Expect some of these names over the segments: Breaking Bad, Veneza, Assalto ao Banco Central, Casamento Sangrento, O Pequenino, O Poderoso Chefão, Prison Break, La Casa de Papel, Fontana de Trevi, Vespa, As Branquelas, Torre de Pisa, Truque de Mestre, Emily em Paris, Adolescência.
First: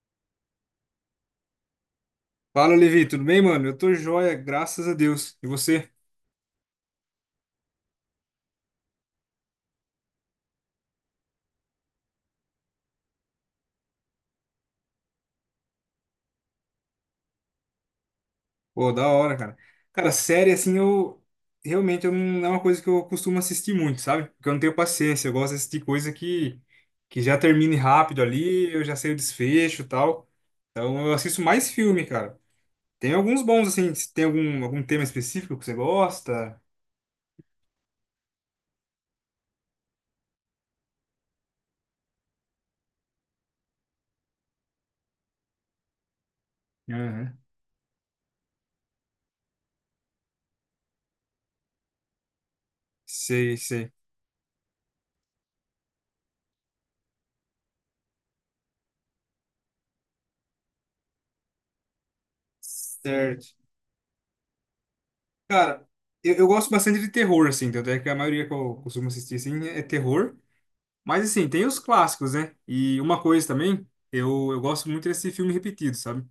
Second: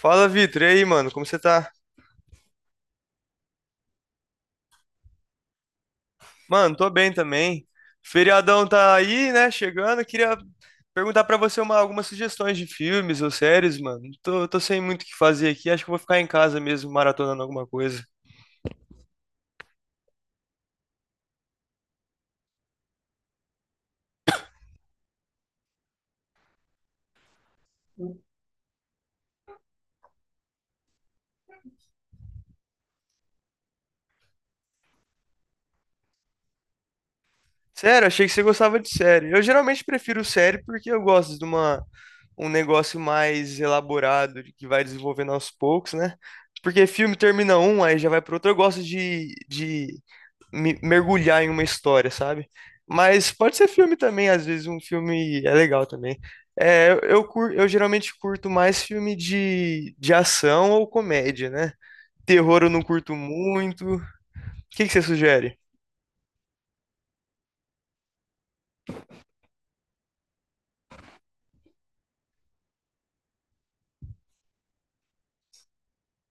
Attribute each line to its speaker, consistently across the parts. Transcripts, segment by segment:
Speaker 1: Fala, Vitor. E aí, mano? Como você tá?
Speaker 2: Fala, Levi, tudo bem, mano? Eu tô joia, graças a Deus. E você?
Speaker 1: Mano, tô bem também. Feriadão tá aí, né? Chegando. Queria perguntar pra você algumas sugestões de filmes ou séries, mano. Tô sem muito o que fazer aqui. Acho que eu vou ficar em casa mesmo, maratonando alguma coisa.
Speaker 2: Pô, da hora, cara. Cara, série, assim, realmente, eu não é uma coisa que eu costumo assistir muito, sabe? Porque eu não tenho paciência. Eu gosto de assistir coisa que já termine rápido ali, eu já sei o desfecho e tal. Então, eu assisto mais filme, cara. Tem alguns bons, assim. Se Tem algum tema específico que você gosta?
Speaker 1: Sério, achei que você gostava de série. Eu geralmente prefiro série porque eu gosto de um negócio mais elaborado, de que vai desenvolvendo aos poucos, né? Porque filme
Speaker 2: Aham.
Speaker 1: termina um, aí já vai pro outro. Eu gosto de mergulhar em uma história, sabe? Mas
Speaker 2: Sei,
Speaker 1: pode ser
Speaker 2: sei.
Speaker 1: filme também, às vezes um filme é legal também. Eu eu geralmente curto mais filme de ação ou comédia, né? Terror eu não curto
Speaker 2: Certo.
Speaker 1: muito. O que que você sugere?
Speaker 2: Cara, eu gosto bastante de terror, assim. Tanto é que a maioria que eu costumo assistir, assim, é terror. Mas assim, tem os clássicos, né? E uma coisa também, eu gosto muito desse filme repetido, sabe?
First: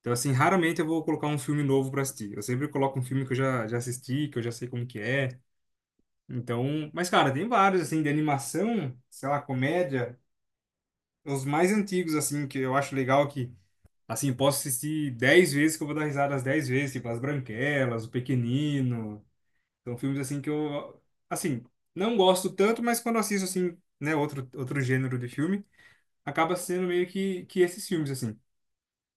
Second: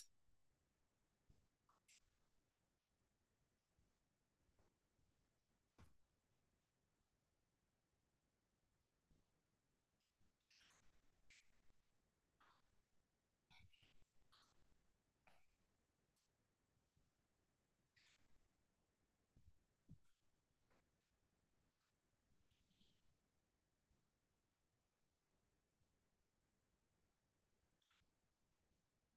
Speaker 2: Então, assim, raramente eu vou colocar um filme novo pra assistir. Eu sempre coloco um filme que eu já assisti, que eu já sei como que é. Então, mas cara, tem vários, assim, de animação, sei lá, comédia. Os mais antigos, assim, que eu acho legal que, assim, posso assistir 10 vezes que eu vou dar risada as 10 vezes, tipo As Branquelas, O Pequenino. São filmes, assim, que eu, assim, não gosto tanto, mas quando assisto, assim, né, outro gênero de filme acaba sendo meio que esses filmes, assim.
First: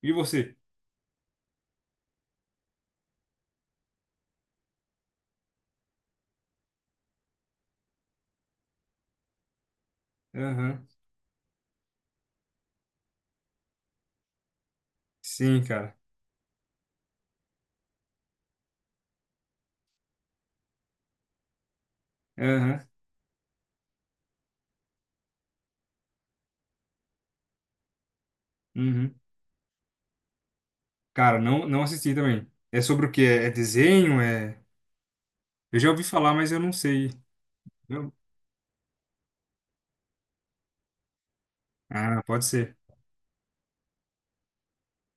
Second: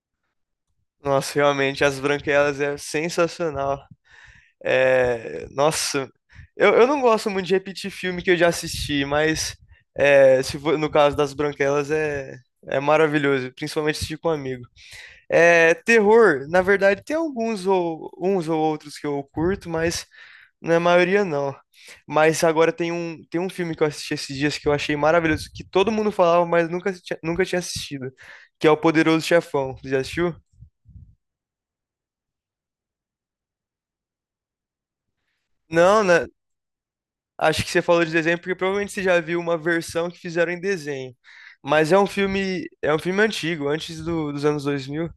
Speaker 2: E você?
Speaker 1: Nossa, realmente, As Branquelas é sensacional. Nossa, eu não gosto muito de repetir filme que eu já assisti, mas é, se for-
Speaker 2: Aham.
Speaker 1: no caso das Branquelas é maravilhoso, principalmente assistir com um amigo.
Speaker 2: Sim,
Speaker 1: É,
Speaker 2: cara.
Speaker 1: terror, na verdade, tem alguns ou uns ou outros que eu curto, mas na maioria não. Mas agora
Speaker 2: Aham.
Speaker 1: tem um filme que eu assisti esses dias que eu achei maravilhoso, que todo mundo falava, mas nunca tinha assistido, que é O
Speaker 2: Uhum.
Speaker 1: Poderoso Chefão. Você já assistiu?
Speaker 2: Cara, não, não assisti também. É sobre o quê? É desenho? Eu já
Speaker 1: Não,
Speaker 2: ouvi
Speaker 1: né?
Speaker 2: falar, mas eu não sei.
Speaker 1: Acho que você falou de
Speaker 2: Eu-
Speaker 1: desenho porque provavelmente você já viu uma versão que fizeram em desenho. Mas é um
Speaker 2: Ah, pode
Speaker 1: filme,
Speaker 2: ser.
Speaker 1: é um filme antigo, dos anos 2000.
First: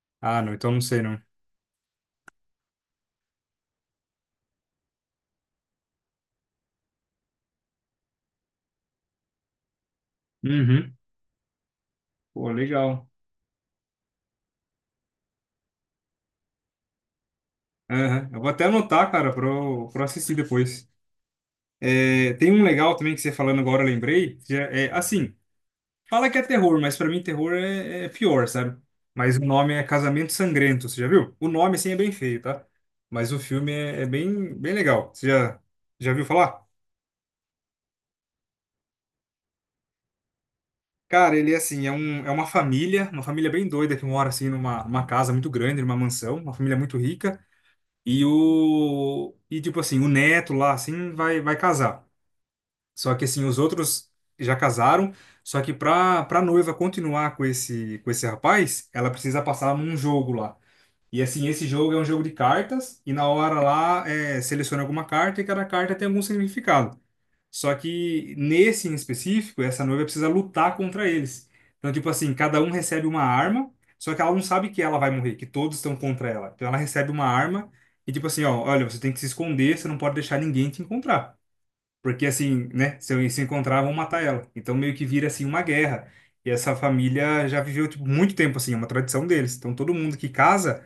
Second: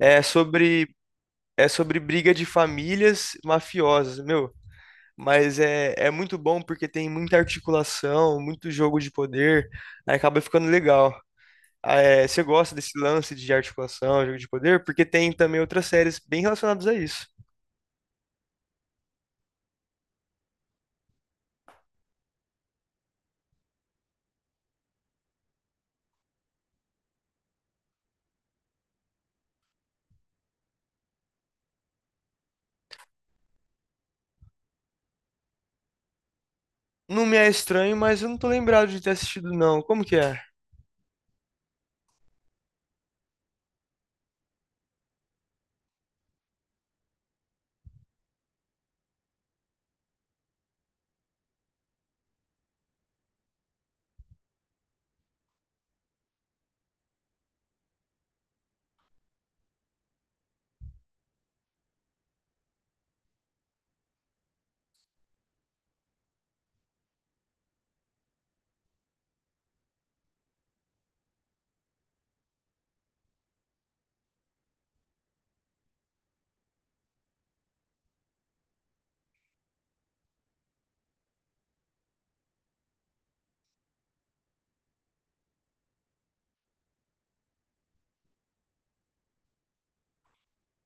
Speaker 1: É
Speaker 2: Ah, não, então não
Speaker 1: sobre,
Speaker 2: sei, não.
Speaker 1: é sobre briga de famílias mafiosas. Meu, mas é muito bom porque tem muita articulação, muito jogo de poder, aí acaba ficando
Speaker 2: Uhum.
Speaker 1: legal. Ah, é, você
Speaker 2: Pô,
Speaker 1: gosta desse
Speaker 2: legal.
Speaker 1: lance de articulação, jogo de poder? Porque tem também outras séries bem relacionadas a isso.
Speaker 2: Aham. Eu vou até anotar, cara, pra eu assistir depois. É, tem um legal também que você falando agora, eu lembrei, que é assim. Fala que é terror, mas pra mim terror é pior, sabe? Mas o nome é Casamento Sangrento, você já viu? O nome, assim, é bem feio, tá? Mas o filme é bem, bem legal. Você já viu falar?
Speaker 1: Não me é estranho, mas eu não tô lembrado de ter assistido, não. Como que é?
Speaker 2: Cara, ele é assim, é uma família bem doida que mora, assim, numa casa muito grande, numa mansão, uma família muito rica. E, tipo assim, o neto lá, assim, vai casar. Só que, assim, os outros já casaram, só que para noiva continuar com esse rapaz, ela precisa passar num jogo lá. E assim, esse jogo é um jogo de cartas, e na hora lá seleciona alguma carta e cada carta tem algum significado. Só que nesse em específico, essa noiva precisa lutar contra eles. Então, tipo assim, cada um recebe uma arma, só que ela não sabe que ela vai morrer, que todos estão contra ela. Então ela recebe uma arma e tipo assim, ó, olha, você tem que se esconder, você não pode deixar ninguém te encontrar. Porque assim, né, se eu se encontrar, vão matar ela. Então meio que vira assim uma guerra. E essa família já viveu tipo, muito tempo assim, é uma tradição deles. Então todo mundo que casa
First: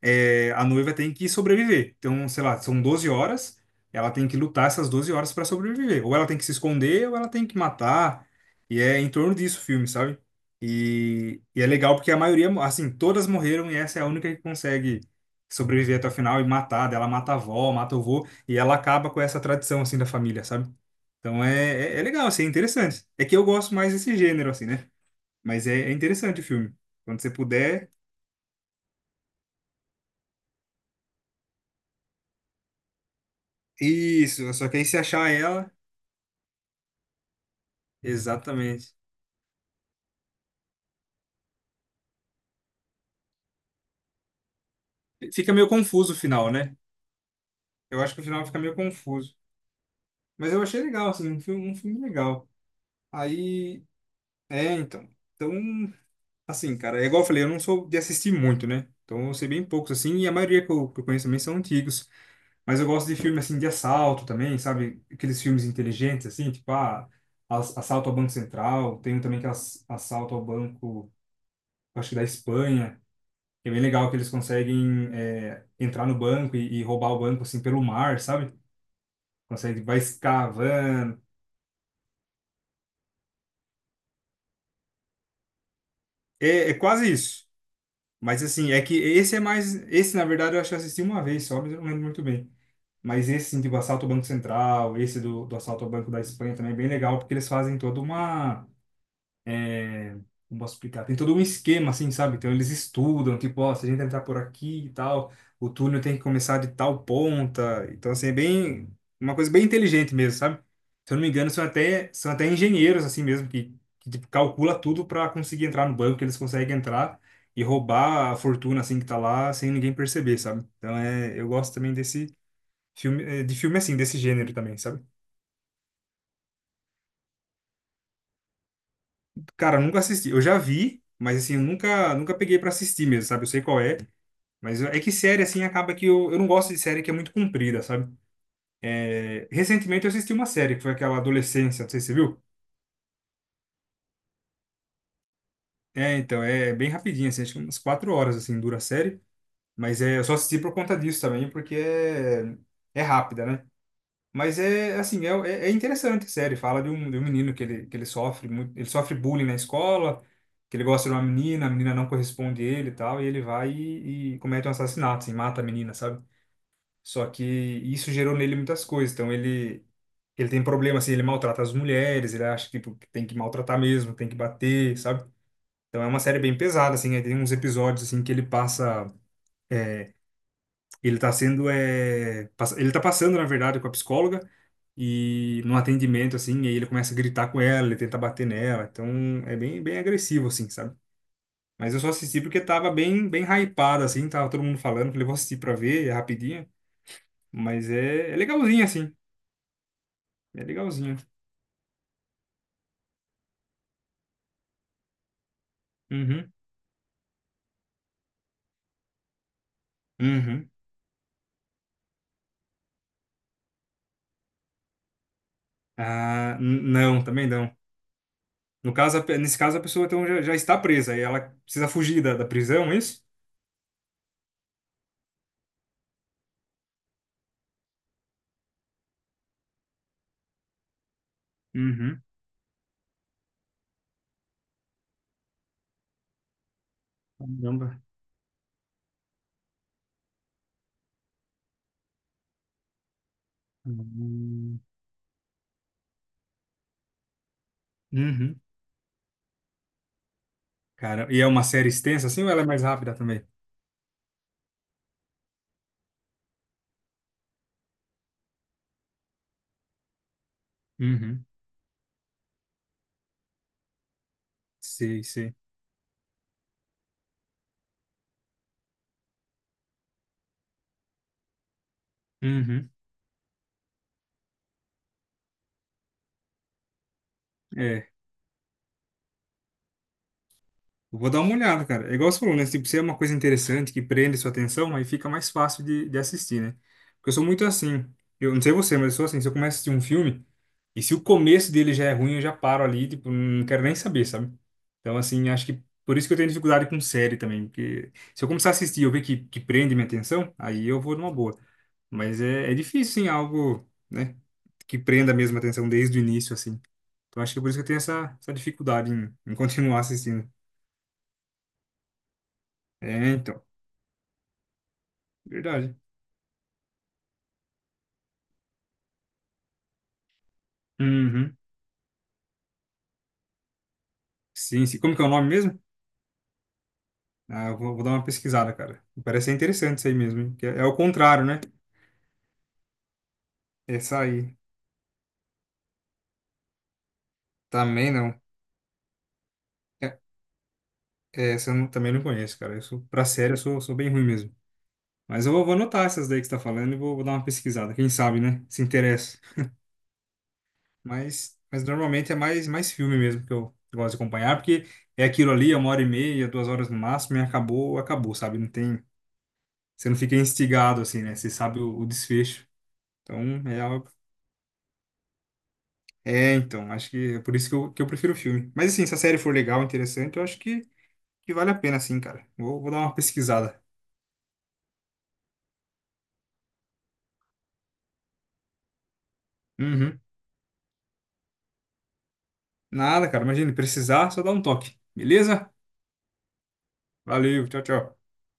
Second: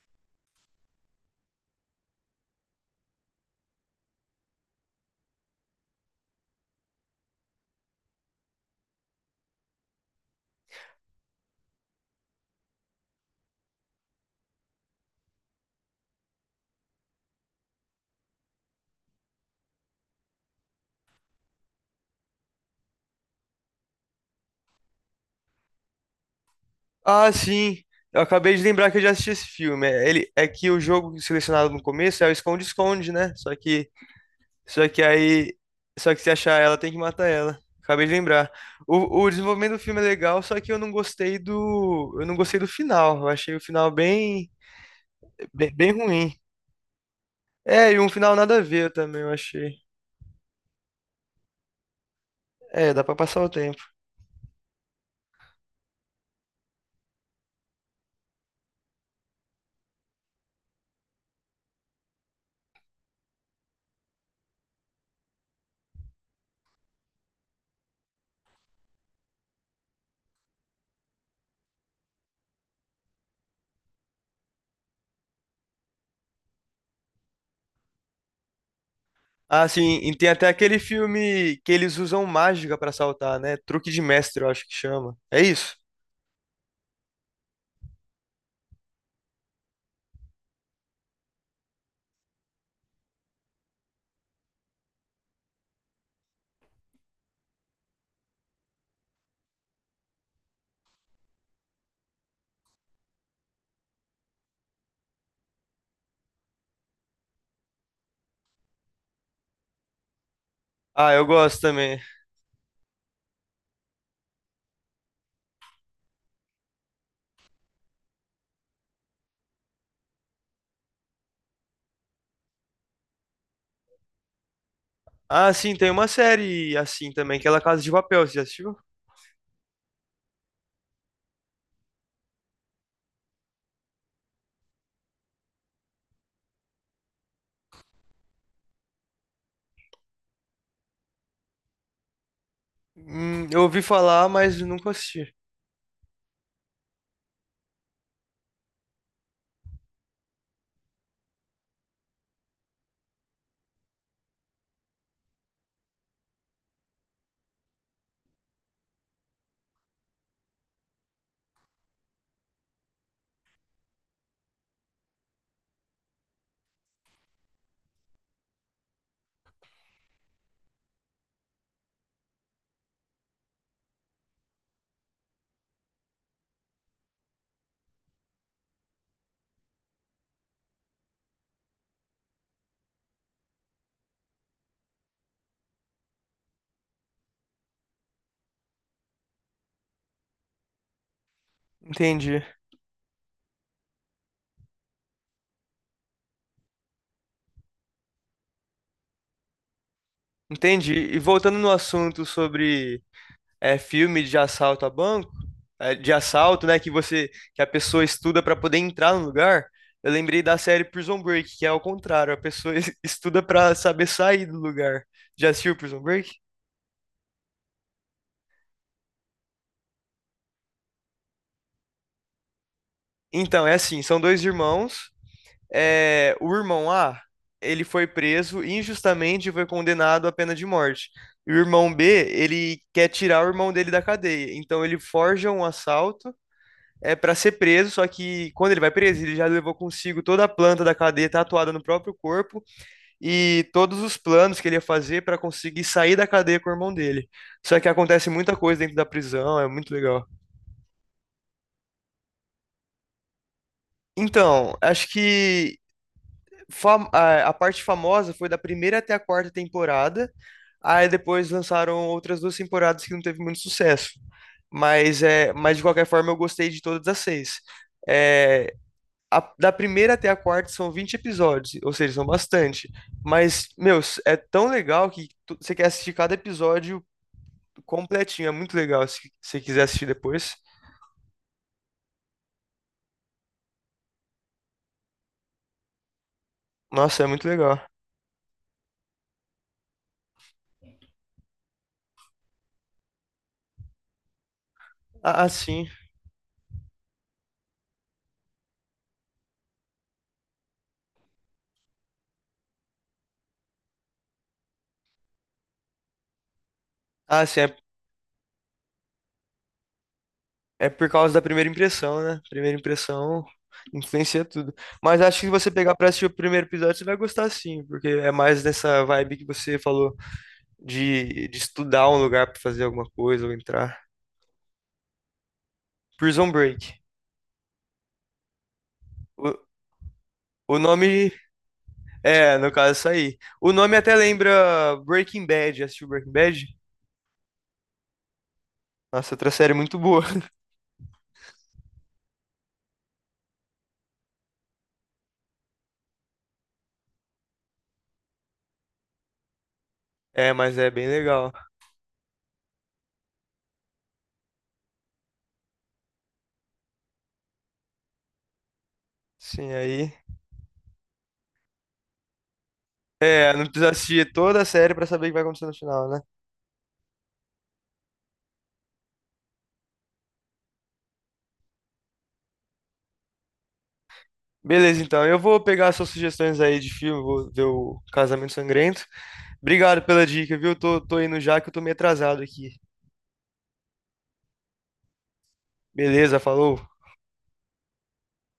Speaker 2: a noiva tem que sobreviver. Então, sei lá, são 12 horas, ela tem que lutar essas 12 horas para sobreviver. Ou ela tem que se esconder, ou ela tem que matar. E é em torno disso o filme, sabe? E é legal porque a maioria, assim, todas morreram e essa é a única que consegue sobreviver até o final e matar. Daí, ela mata a avó, mata o vô, e ela acaba com essa tradição, assim, da família, sabe? Então é legal, assim, é interessante. É que eu gosto mais desse gênero, assim, né? Mas é, é interessante o filme. Quando você
Speaker 1: Ah, sim.
Speaker 2: puder.
Speaker 1: Eu acabei de lembrar que eu já assisti esse filme. É que o jogo selecionado no começo é o esconde-esconde, né?
Speaker 2: Isso, só que aí
Speaker 1: Só
Speaker 2: se
Speaker 1: que
Speaker 2: achar
Speaker 1: aí.
Speaker 2: ela.
Speaker 1: Só que se achar ela, tem que matar ela. Acabei de lembrar.
Speaker 2: Exatamente.
Speaker 1: O desenvolvimento do filme é legal, só que eu não gostei do. Eu não gostei do final. Eu achei o final bem,
Speaker 2: Fica meio
Speaker 1: bem, bem
Speaker 2: confuso o
Speaker 1: ruim.
Speaker 2: final, né?
Speaker 1: É, e
Speaker 2: Eu
Speaker 1: um
Speaker 2: acho que o
Speaker 1: final
Speaker 2: final
Speaker 1: nada
Speaker 2: fica
Speaker 1: a
Speaker 2: meio
Speaker 1: ver também, eu
Speaker 2: confuso.
Speaker 1: achei.
Speaker 2: Mas eu achei legal, assim, um filme legal.
Speaker 1: É, dá pra passar o tempo.
Speaker 2: Aí, então. Então, assim, cara, é igual eu falei, eu não sou de assistir muito, né? Então eu sei bem poucos, assim, e a maioria que eu conheço também são antigos. Mas eu gosto de filme, assim, de assalto também, sabe? Aqueles filmes inteligentes, assim, tipo, ah, Assalto ao Banco Central. Tem um também que é Assalto ao Banco, acho que da Espanha. É bem legal que eles conseguem entrar no banco e roubar o banco assim pelo mar, sabe?
Speaker 1: Ah,
Speaker 2: Consegue,
Speaker 1: sim,
Speaker 2: vai
Speaker 1: e tem até aquele
Speaker 2: escavando.
Speaker 1: filme que eles usam mágica pra saltar, né? Truque de mestre, eu acho que chama. É isso?
Speaker 2: É, é quase isso. Mas assim, é que esse é mais. Esse, na verdade, eu acho que eu assisti uma vez só, mas eu não lembro muito bem. Mas esse, assim, tipo, assalto ao Banco Central, esse do assalto ao Banco da Espanha também é bem legal, porque eles fazem toda uma... Como posso explicar? Tem todo um esquema, assim, sabe? Então eles estudam, tipo, ó, se a gente entrar por aqui e tal, o túnel tem que começar de tal ponta. Então, assim, é bem, uma coisa bem inteligente mesmo, sabe?
Speaker 1: Ah,
Speaker 2: Se eu não
Speaker 1: eu
Speaker 2: me engano,
Speaker 1: gosto
Speaker 2: são
Speaker 1: também.
Speaker 2: até, são até engenheiros, assim mesmo, que tipo, calcula tudo para conseguir entrar no banco, que eles conseguem entrar e roubar a fortuna, assim, que tá lá, sem ninguém perceber, sabe? Então, é, eu gosto também desse filme, de filme, assim, desse gênero também, sabe?
Speaker 1: Ah, sim, tem uma série assim também, que é La Casa de Papel, você já assistiu?
Speaker 2: Cara, eu nunca assisti. Eu já vi, mas, assim, eu nunca peguei para assistir mesmo, sabe? Eu sei qual é. Mas é que série, assim, acaba que eu não gosto de série que é muito comprida, sabe? É, recentemente eu assisti uma série, que foi aquela Adolescência, não sei se você viu.
Speaker 1: Eu ouvi falar, mas nunca assisti.
Speaker 2: É, então, é bem rapidinho, assim, acho que umas 4 horas, assim, dura a série. Mas é, eu só assisti por conta disso também, porque é, é rápida, né? Mas é, assim, é interessante a série. Fala de um menino que ele sofre muito, ele sofre bullying na escola, que ele gosta de uma menina, a menina não corresponde a ele e tal, e ele vai e comete um assassinato, assim, mata a menina, sabe? Só que isso gerou nele muitas coisas. Então ele tem problema assim, ele maltrata as mulheres, ele acha que tipo, que tem que maltratar mesmo, tem que bater, sabe? Então é uma série bem pesada assim, aí tem uns episódios assim que ele passa é, ele tá sendo ele tá passando na verdade com a psicóloga e num atendimento assim, e aí ele começa a gritar com ela, ele tenta bater nela. Então é bem bem agressivo assim, sabe? Mas eu só assisti
Speaker 1: Entendi.
Speaker 2: porque tava bem bem hypado assim, tava todo mundo falando, falei, vou assistir pra ver, é rapidinho. Mas é, é legalzinho, assim. É
Speaker 1: Entendi.
Speaker 2: legalzinho.
Speaker 1: E voltando no assunto sobre filme de assalto a banco, de
Speaker 2: Uhum.
Speaker 1: assalto, né, que a pessoa estuda para poder entrar no lugar, eu lembrei da
Speaker 2: Uhum.
Speaker 1: série Prison Break, que é ao contrário, a pessoa estuda para saber sair do lugar. Já assistiu Prison Break?
Speaker 2: Ah, não, também não. No caso, nesse caso, a pessoa então, já está presa e ela precisa fugir da prisão, é isso?
Speaker 1: Então, é assim, são dois irmãos. É, o irmão A, ele foi preso injustamente e foi condenado à pena de morte. E o irmão B,
Speaker 2: Uhum.
Speaker 1: ele quer tirar o irmão dele da cadeia. Então ele forja um assalto para ser preso,
Speaker 2: Caramba.
Speaker 1: só que quando ele vai preso, ele já levou consigo toda a planta da cadeia tatuada no próprio corpo e todos os planos que ele ia
Speaker 2: Uhum.
Speaker 1: fazer para conseguir sair da cadeia com o irmão dele. Só que acontece muita
Speaker 2: Uhum.
Speaker 1: coisa dentro da prisão, é muito legal.
Speaker 2: Cara, e é uma série extensa assim ou ela é mais rápida também?
Speaker 1: Então, acho que a parte famosa foi da primeira até a quarta temporada. Aí
Speaker 2: Uhum.
Speaker 1: depois lançaram outras duas temporadas que não teve muito sucesso. Mas,
Speaker 2: Sei,
Speaker 1: é,
Speaker 2: sei.
Speaker 1: mas de qualquer forma, eu gostei de todas as seis. É, da primeira até a quarta são 20 episódios, ou seja, são bastante.
Speaker 2: Uhum.
Speaker 1: Mas, meu, é tão legal que você quer assistir cada episódio
Speaker 2: É.
Speaker 1: completinho. É muito legal se você quiser assistir depois.
Speaker 2: Eu vou dar uma olhada, cara. É igual você falou, né? Tipo, se é uma coisa interessante que prende sua atenção, aí fica mais fácil de assistir, né?
Speaker 1: Nossa, é
Speaker 2: Porque eu sou
Speaker 1: muito
Speaker 2: muito
Speaker 1: legal.
Speaker 2: assim. Eu não sei você, mas eu sou assim. Se eu começo a assistir um filme, e se o começo dele já é ruim, eu já paro ali, tipo, não quero nem saber, sabe? Então,
Speaker 1: Ah,
Speaker 2: assim, acho que
Speaker 1: sim.
Speaker 2: por isso que eu tenho dificuldade com série também. Porque se eu começar a assistir e eu ver que prende minha atenção, aí eu vou numa boa. Mas é, é difícil, sim, algo, né? Que prenda mesmo a atenção desde o início, assim. Então,
Speaker 1: Ah,
Speaker 2: acho que
Speaker 1: sim,
Speaker 2: é por
Speaker 1: é,
Speaker 2: isso que eu tenho essa dificuldade em continuar assistindo.
Speaker 1: é por causa da primeira impressão, né? Primeira
Speaker 2: É,
Speaker 1: impressão
Speaker 2: então.
Speaker 1: influencia tudo. Mas acho que se você pegar
Speaker 2: Verdade.
Speaker 1: pra assistir o primeiro episódio, você vai gostar sim, porque é mais nessa vibe que você falou de,
Speaker 2: Uhum.
Speaker 1: de estudar um lugar pra fazer alguma coisa ou entrar.
Speaker 2: Sim, sim. Como que é o nome mesmo?
Speaker 1: Prison Break.
Speaker 2: Ah, eu vou dar uma pesquisada, cara. Parece
Speaker 1: O,
Speaker 2: ser interessante isso aí mesmo, hein? Que
Speaker 1: o
Speaker 2: é, é o
Speaker 1: nome
Speaker 2: contrário, né?
Speaker 1: é, no caso, isso aí. O nome até
Speaker 2: Essa aí.
Speaker 1: lembra Breaking Bad. Já assistiu Breaking Bad?
Speaker 2: Também não.
Speaker 1: Nossa, outra série muito
Speaker 2: É-
Speaker 1: boa.
Speaker 2: é, essa eu não- também não conheço, cara. Eu sou, pra série, eu sou, sou bem ruim mesmo. Mas eu vou anotar essas daí que você tá falando e vou dar uma pesquisada. Quem sabe, né? Se interessa.
Speaker 1: É, mas é bem legal.
Speaker 2: Mas normalmente é mais filme mesmo que eu gosto de acompanhar, porque é aquilo ali, é uma hora e meia, 2 horas no máximo, e acabou, acabou, sabe? Não tem.
Speaker 1: Sim,
Speaker 2: Você
Speaker 1: aí.
Speaker 2: não fica instigado assim, né? Você sabe o desfecho.
Speaker 1: É,
Speaker 2: Então,
Speaker 1: não
Speaker 2: é
Speaker 1: precisa
Speaker 2: algo...
Speaker 1: assistir toda a série pra saber o que vai acontecer no final, né?
Speaker 2: É, então, acho que é por isso que eu prefiro o filme. Mas assim, se a série for legal, interessante, eu acho que vale a pena, sim, cara. Vou dar uma pesquisada.
Speaker 1: Beleza, então. Eu vou pegar suas sugestões aí de filme, vou ver o Casamento Sangrento. Obrigado
Speaker 2: Uhum.
Speaker 1: pela dica, viu? Tô indo já que eu tô meio atrasado aqui.
Speaker 2: Nada, cara. Imagina, precisar, só dá um toque. Beleza?
Speaker 1: Beleza, falou.
Speaker 2: Valeu, tchau, tchau.